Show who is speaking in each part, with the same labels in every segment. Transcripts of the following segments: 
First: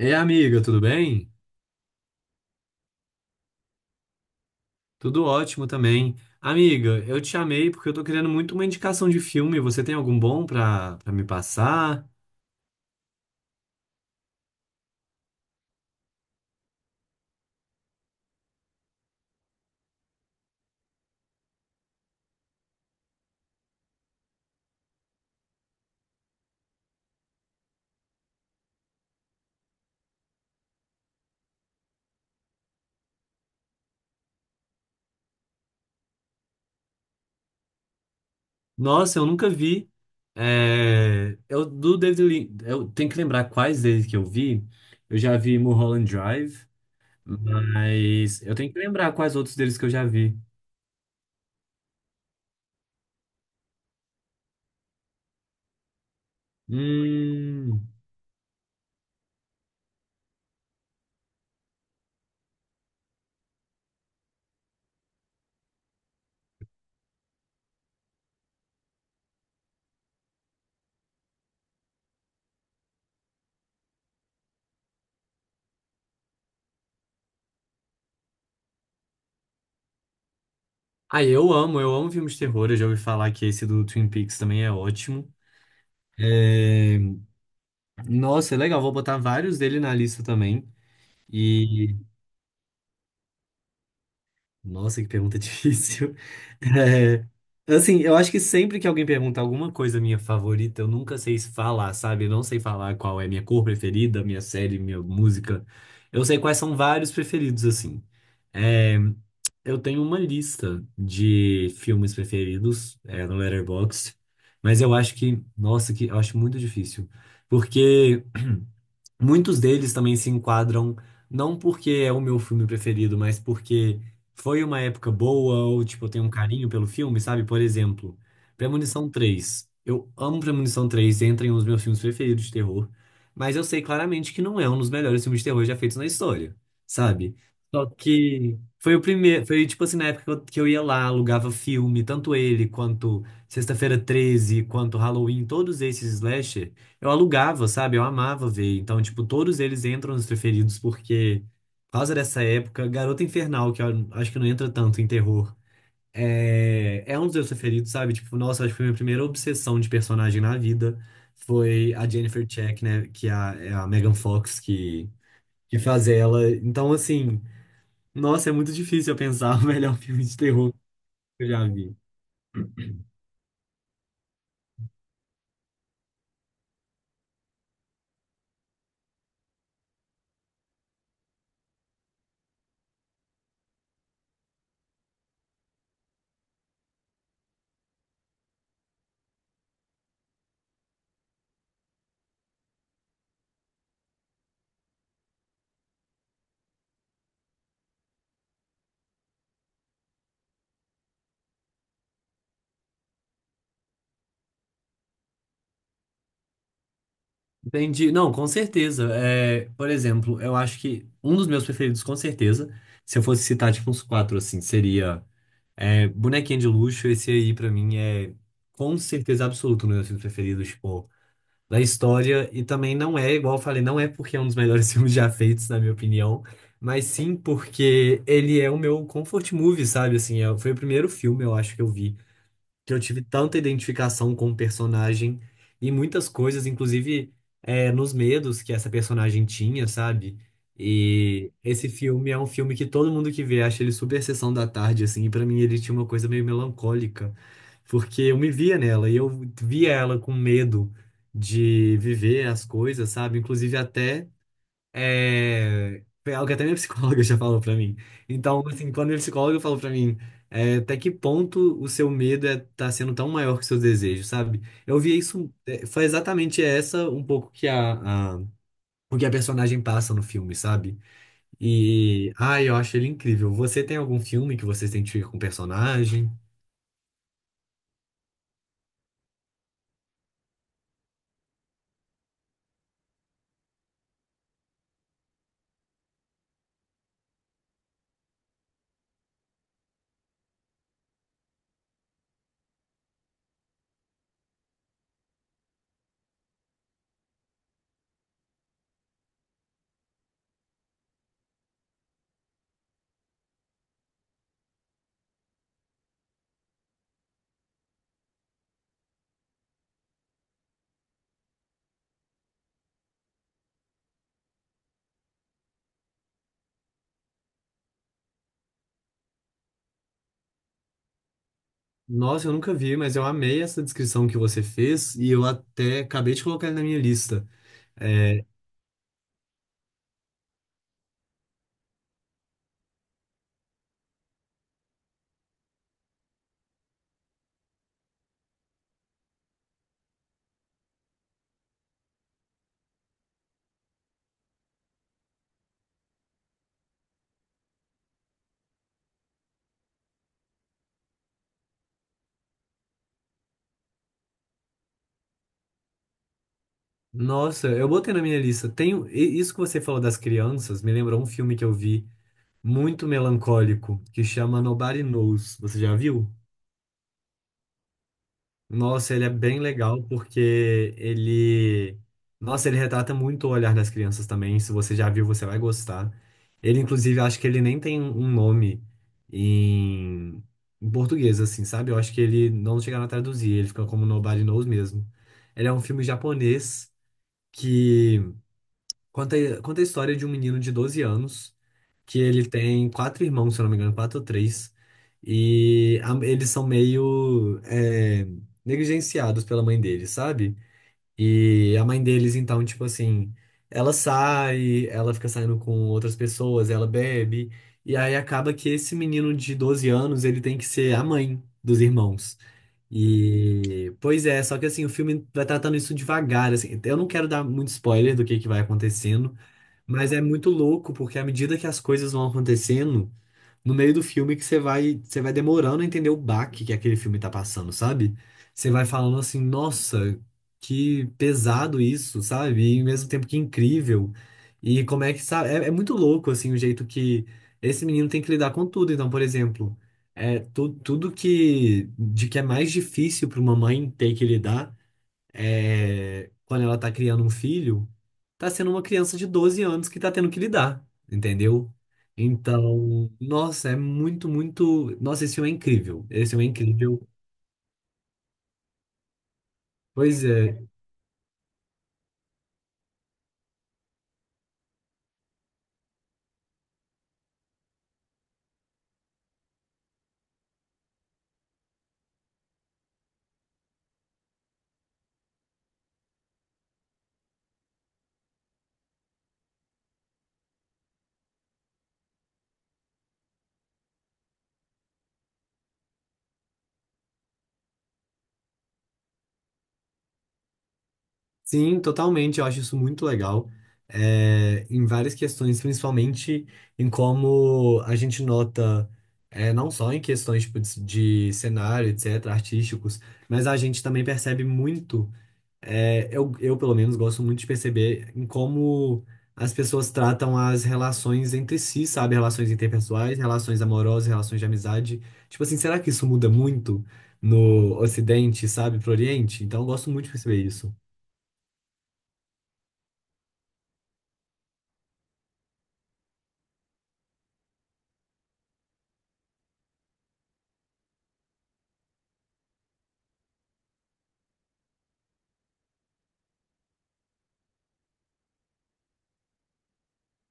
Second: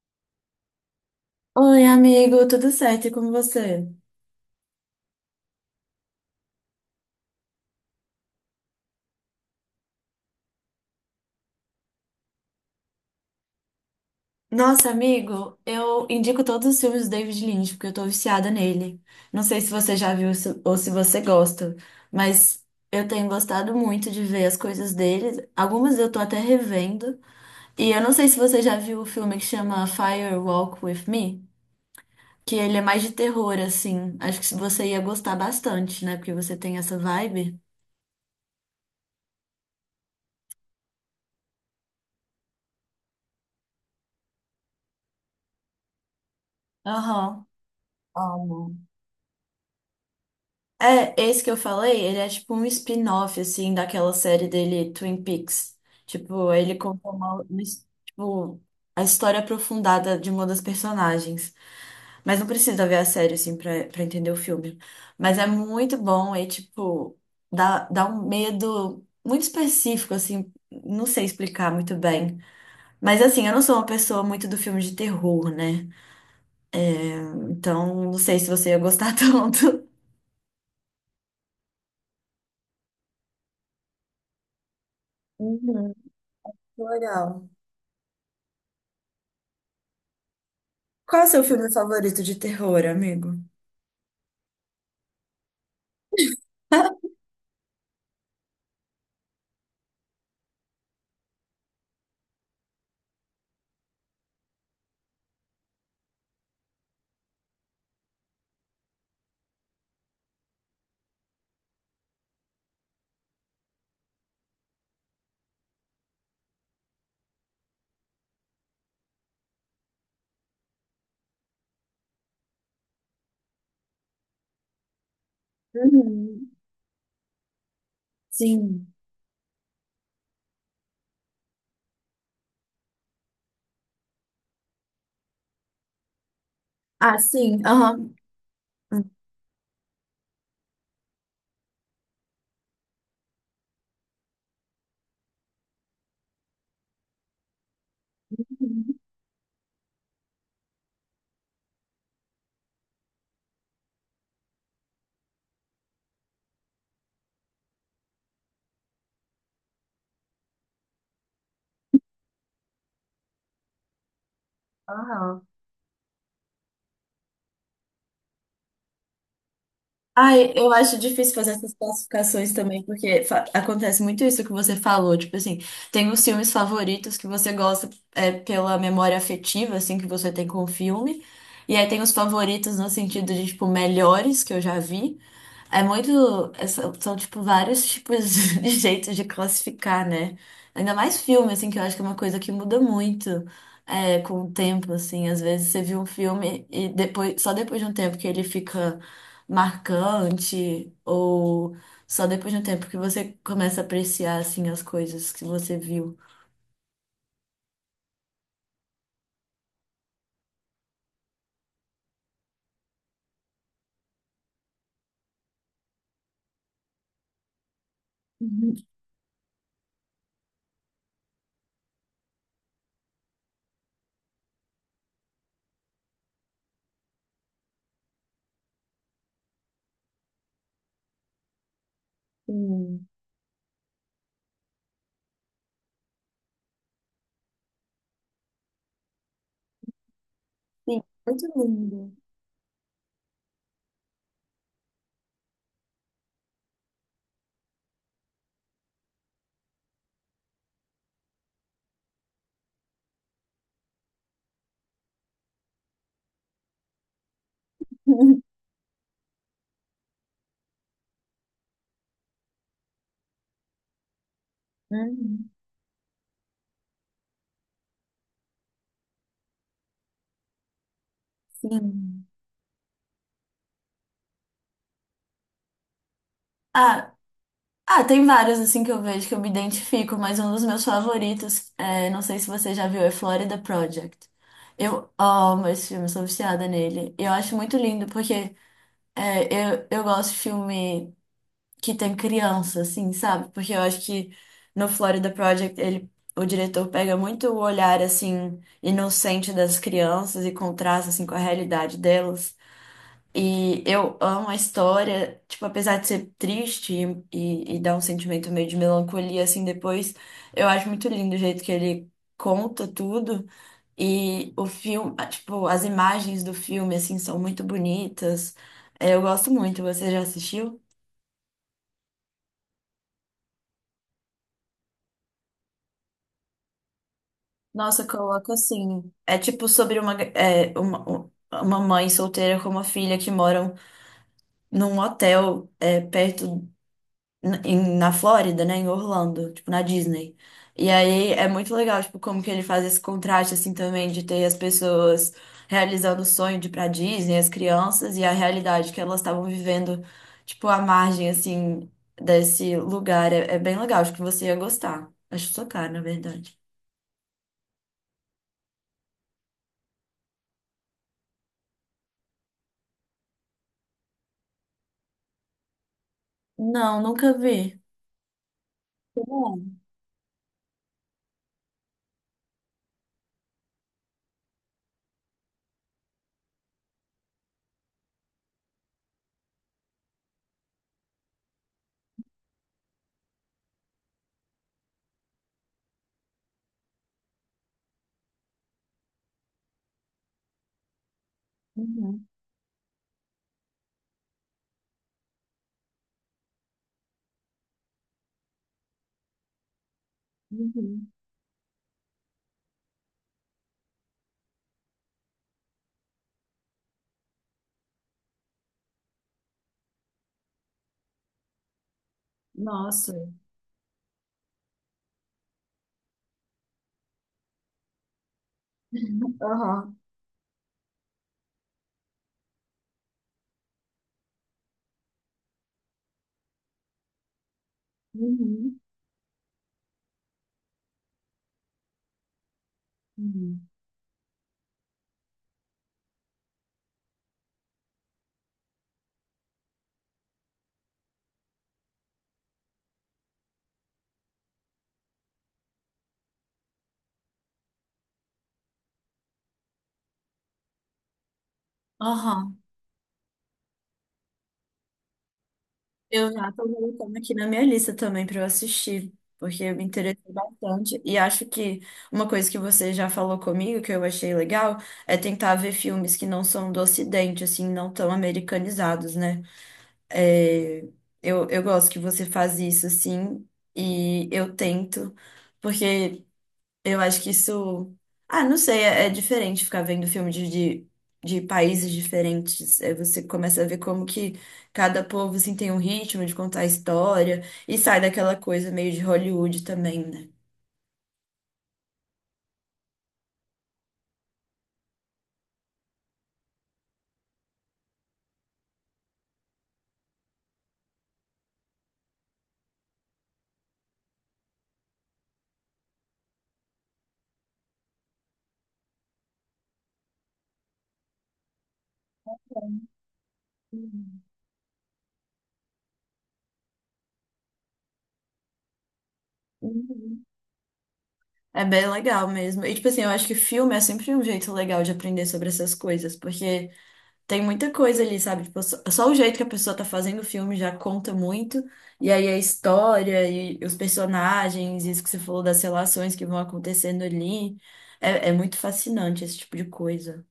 Speaker 1: Ei, amiga, tudo bem?
Speaker 2: Oi, amigo, tudo certo? E com você?
Speaker 1: Tudo ótimo também. Amiga, eu te chamei porque eu tô querendo muito uma indicação de filme. Você tem algum bom pra me passar?
Speaker 2: Nossa, amigo, eu indico todos os filmes do David Lynch, porque eu tô viciada nele. Não sei se você já viu ou se você gosta, mas eu tenho gostado muito de ver as coisas dele. Algumas eu tô até revendo. E eu não sei se você já viu o filme que chama Fire Walk With Me, que ele é mais de terror, assim. Acho que você ia gostar bastante, né? Porque você tem essa vibe.
Speaker 1: Nossa, eu nunca vi. É, eu, do David Lin- eu tenho que lembrar quais deles que eu vi. Eu já vi Mulholland Drive,
Speaker 2: Aham.
Speaker 1: mas eu tenho
Speaker 2: Amo.
Speaker 1: que lembrar quais outros deles que eu já vi.
Speaker 2: É, esse que eu falei, ele é tipo um spin-off, assim, daquela série dele, Twin Peaks. Tipo, ele conta uma
Speaker 1: Hum.
Speaker 2: tipo, a história aprofundada de uma das personagens. Mas não precisa ver a série, assim, pra entender o filme. Mas é muito bom e, tipo, dá um medo muito específico, assim, não sei explicar muito bem. Mas, assim, eu não sou uma pessoa muito do filme de terror, né? Então, não sei se você ia gostar tanto.
Speaker 1: Ah, eu amo filmes de terror. Eu já ouvi falar que esse do Twin Peaks também é ótimo.
Speaker 2: Uhum, que
Speaker 1: É,
Speaker 2: legal.
Speaker 1: Nossa, é legal. Vou botar vários dele na lista também.
Speaker 2: Qual é o seu filme
Speaker 1: E.
Speaker 2: favorito de terror, amigo?
Speaker 1: Nossa, que pergunta difícil. É, Assim, eu acho que sempre que alguém pergunta alguma coisa minha favorita, eu nunca sei falar, sabe? Eu não sei falar qual é minha cor preferida, minha série, minha música. Eu sei quais são vários preferidos, assim. É, Eu tenho uma lista de filmes preferidos, é, no Letterboxd, mas eu acho que, nossa, que eu acho muito difícil, porque muitos deles também se enquadram, não porque é o meu filme preferido, mas porque foi uma época boa, ou tipo, eu tenho um
Speaker 2: Uhum.
Speaker 1: carinho pelo filme, sabe? Por exemplo,
Speaker 2: Sim.
Speaker 1: Premonição três eu amo Premonição 3, entra em um dos meus filmes preferidos de terror, mas eu sei claramente que não é um dos melhores filmes de terror já feitos na história,
Speaker 2: Ah,
Speaker 1: sabe?
Speaker 2: sim.
Speaker 1: Só
Speaker 2: Aham.
Speaker 1: que foi o primeiro, foi tipo assim, na época que eu ia lá, alugava filme, tanto ele quanto Sexta-feira 13 quanto Halloween, todos esses slasher. Eu alugava, sabe? Eu amava ver.
Speaker 2: Uhum.
Speaker 1: Então, tipo, todos eles entram nos preferidos, porque, por causa dessa época, Garota Infernal, que eu acho que não entra tanto em terror, é um dos meus preferidos, sabe? Tipo, nossa, acho que foi a minha primeira obsessão de personagem na vida. Foi a Jennifer Check, né? Que é a Megan Fox que,
Speaker 2: Aham.
Speaker 1: que faz ela. Então, assim, nossa, é muito difícil eu pensar o melhor filme de
Speaker 2: Ai, eu
Speaker 1: terror
Speaker 2: acho difícil
Speaker 1: que eu
Speaker 2: fazer
Speaker 1: já
Speaker 2: essas
Speaker 1: vi.
Speaker 2: classificações também, porque acontece muito isso que você falou. Tipo assim, tem os filmes favoritos que você gosta pela memória afetiva, assim, que você tem com o filme. E aí tem os favoritos no sentido de, tipo, melhores que eu já vi. São, tipo, vários tipos de jeitos de classificar, né? Ainda mais filme, assim, que eu acho que é uma coisa que muda muito com o tempo, assim. Às vezes você viu um filme e depois, só depois de um tempo que ele fica marcante, ou só depois de um tempo que você começa a apreciar, assim, as coisas que você viu.
Speaker 1: Entendi. Não, com certeza. Por exemplo, eu acho que um dos meus preferidos, com certeza, se eu fosse citar tipo uns quatro assim, seria Bonequinha de Luxo. Esse aí pra mim é,
Speaker 2: Uhum.
Speaker 1: com certeza, absoluto um dos meus filmes preferidos, tipo, da história. E também não é, igual eu falei, não é porque é um dos melhores filmes já feitos, na minha opinião, mas sim porque ele é o meu comfort movie, sabe? Assim, foi o primeiro filme, eu acho, que eu vi, que eu
Speaker 2: Sim,
Speaker 1: tive tanta identificação com o personagem e muitas coisas, inclusive nos medos que essa personagem tinha, sabe?
Speaker 2: sim, muito
Speaker 1: E esse
Speaker 2: lindo.
Speaker 1: filme é um filme que todo mundo que vê acha ele super sessão da tarde, assim, e pra mim ele tinha uma coisa meio melancólica, porque eu me via nela e eu via ela com medo de viver as coisas, sabe? Inclusive até. Foi algo que até minha psicóloga já falou pra mim. Então, assim, quando minha psicóloga falou pra mim, até que ponto o seu medo tá sendo tão maior que o seu desejo, sabe? Eu via isso,
Speaker 2: Uhum.
Speaker 1: foi exatamente essa um pouco que o que a personagem passa no filme, sabe?
Speaker 2: Sim.
Speaker 1: E, ai, eu acho ele incrível. Você tem algum filme que você se identifica com o personagem?
Speaker 2: Ah, Ah, tem vários assim que eu vejo que eu me identifico, mas um dos meus favoritos, não sei se você já viu, é Florida Project. Eu amo esse filme, sou viciada nele. Eu acho muito lindo porque é, eu gosto de filme que tem criança, assim, sabe? Porque eu acho que no Florida Project o diretor pega muito o olhar assim inocente das crianças e contrasta assim com a realidade delas. E eu amo a história, tipo, apesar de ser triste e dar um sentimento meio de melancolia, assim, depois, eu acho muito lindo o jeito que ele conta tudo. E o filme, ah, tipo, as imagens do filme, assim, são muito bonitas. Eu gosto muito. Você já assistiu?
Speaker 1: Nossa, eu nunca vi, mas eu amei essa descrição que você fez e eu até acabei de colocar ele na minha lista.
Speaker 2: Nossa,
Speaker 1: É,
Speaker 2: coloca assim. É tipo sobre uma mãe solteira com uma filha que moram num hotel, perto. Na Flórida, né, em Orlando, tipo, na Disney. E aí é muito legal, tipo, como que ele faz esse contraste, assim, também, de ter as pessoas realizando o sonho de ir pra Disney, as crianças, e a realidade que elas estavam vivendo, tipo, à margem, assim, desse lugar. É bem legal, acho que você ia gostar. Acho sua cara, na verdade.
Speaker 1: Nossa, eu botei na minha lista. Isso que você falou das crianças me lembrou um filme que eu vi muito melancólico, que chama Nobody Knows. Você já viu?
Speaker 2: Não, nunca vi.
Speaker 1: Nossa, ele é
Speaker 2: Como
Speaker 1: bem
Speaker 2: é?
Speaker 1: legal porque ele. Nossa, ele retrata muito o olhar das crianças também. Se você já viu, você vai gostar. Ele, inclusive, acho que ele nem tem um nome em, em português, assim, sabe? Eu acho que ele não chegaram a traduzir, ele fica como Nobody Knows mesmo. Ele é um filme japonês que. Conta a história de um menino de 12 anos, que
Speaker 2: Uhum,
Speaker 1: ele tem quatro irmãos, se eu não me engano, quatro ou três, e eles são meio negligenciados pela mãe deles, sabe?
Speaker 2: uhum.
Speaker 1: E a mãe deles, então, tipo assim, ela sai, ela fica saindo com outras pessoas, ela bebe, e aí acaba que esse menino de 12 anos, ele tem que ser a mãe dos irmãos.
Speaker 2: Nossa.
Speaker 1: E, pois é, só que assim, o filme vai tratando isso devagar, assim. Eu não quero dar muito spoiler do que vai acontecendo,
Speaker 2: Aham.
Speaker 1: mas é muito louco, porque à medida que as coisas vão acontecendo, no meio do filme que você vai demorando a entender o baque que aquele filme tá passando, sabe? Você
Speaker 2: Uhum.
Speaker 1: vai falando assim, nossa, que pesado isso, sabe? E ao mesmo tempo que
Speaker 2: Uhum.
Speaker 1: incrível. E como é que, sabe? É muito louco, assim, o jeito que esse menino tem que lidar com tudo. Então, por exemplo, tudo de que é mais difícil para uma mãe ter que lidar quando ela tá criando um filho, tá sendo uma criança de 12 anos que tá tendo que lidar, entendeu?
Speaker 2: Aham.
Speaker 1: Então, nossa, é muito, muito. Nossa, esse filme é incrível. Esse
Speaker 2: Eu
Speaker 1: filme é
Speaker 2: já tô
Speaker 1: incrível.
Speaker 2: colocando aqui na minha lista também para eu assistir, porque eu me
Speaker 1: Pois
Speaker 2: interessei
Speaker 1: é,
Speaker 2: bastante. E acho que uma coisa que você já falou comigo, que eu achei legal, é tentar ver filmes que não são do Ocidente, assim, não tão americanizados, né? É, eu gosto que você faz isso, assim, e eu tento, porque. Eu acho que isso. Ah, não sei, é diferente ficar vendo filme de países diferentes. Aí você começa a ver como que cada povo assim, tem um ritmo de contar a história e sai daquela coisa meio de Hollywood também, né?
Speaker 1: sim, totalmente. Eu acho isso muito legal. Em várias questões, principalmente em como a gente nota, não só em questões, tipo, de cenário, etc., artísticos, mas a gente também percebe muito. Eu, pelo menos, gosto muito de perceber em como as pessoas tratam as relações entre si, sabe? Relações interpessoais, relações amorosas,
Speaker 2: Uhum.
Speaker 1: relações de amizade. Tipo assim, será que isso muda muito no Ocidente, sabe? Pro Oriente? Então, eu gosto muito de
Speaker 2: Uhum.
Speaker 1: perceber isso.
Speaker 2: É bem legal mesmo. E, tipo assim, eu acho que filme é sempre um jeito legal de aprender sobre essas coisas, porque. Tem muita coisa ali, sabe? Tipo, só o jeito que a pessoa tá fazendo o filme já conta muito. E aí a história e os personagens, isso que você falou das relações que vão acontecendo ali. É muito fascinante esse tipo de coisa.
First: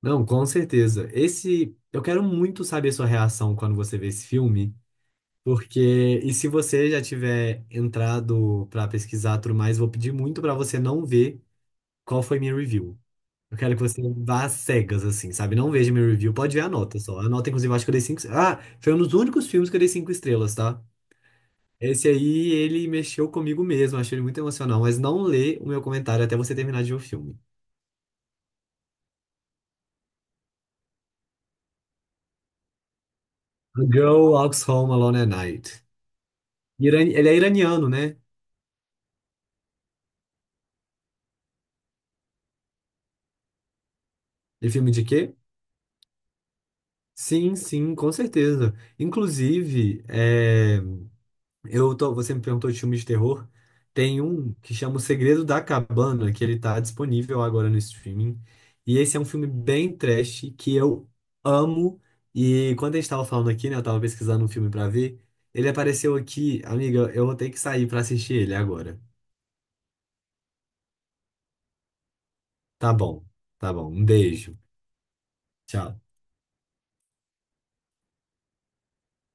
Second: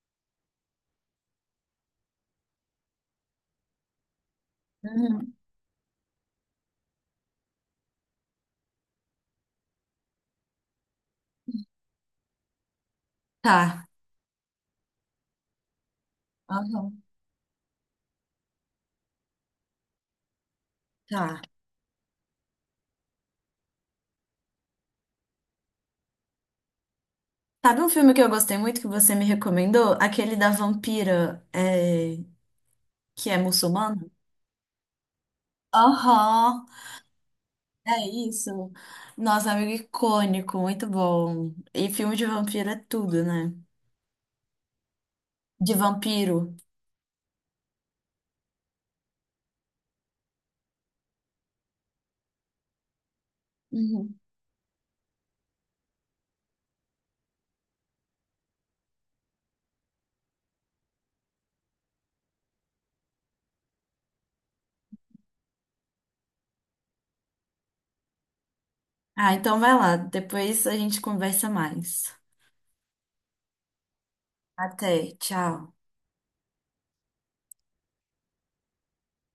Speaker 1: Não, com certeza. Esse, eu quero muito saber sua reação quando você vê esse filme,
Speaker 2: Uhum.
Speaker 1: porque, e se você já tiver entrado pra pesquisar tudo mais, vou pedir muito pra você não ver qual foi minha review. Eu quero que
Speaker 2: Tá.
Speaker 1: você vá às cegas, assim, sabe? Não veja meu review, pode ver a nota
Speaker 2: Aham.
Speaker 1: só. A nota, inclusive, eu acho que eu dei cinco. Ah, foi um dos únicos filmes que eu dei 5 estrelas, tá?
Speaker 2: Tá.
Speaker 1: Esse aí, ele mexeu comigo mesmo, achei ele muito emocional, mas não lê o meu comentário até você terminar de ver o filme.
Speaker 2: Sabe um filme que eu gostei muito que você me recomendou? Aquele da vampira, que é
Speaker 1: A
Speaker 2: muçulmana?
Speaker 1: Girl Walks Home Alone at Night.
Speaker 2: Aham.
Speaker 1: Ele é iraniano,
Speaker 2: É
Speaker 1: né?
Speaker 2: isso. Nossa, amigo icônico, muito bom. E filme de vampiro é tudo, né?
Speaker 1: Ele é filme de quê?
Speaker 2: De vampiro.
Speaker 1: Sim, sim, com certeza. Inclusive, você me perguntou de filme de terror.
Speaker 2: Uhum.
Speaker 1: Tem um que chama O Segredo da Cabana, que ele tá disponível agora no streaming. E esse é um filme bem trash que eu amo. E quando a gente tava falando aqui, né, eu tava pesquisando um filme pra ver, ele apareceu aqui. Amiga, eu vou ter que sair pra assistir ele agora.
Speaker 2: Ah, então vai lá. Depois a gente conversa mais.
Speaker 1: Tá bom. Tá bom. Um beijo.
Speaker 2: Até, tchau.
Speaker 1: Tchau.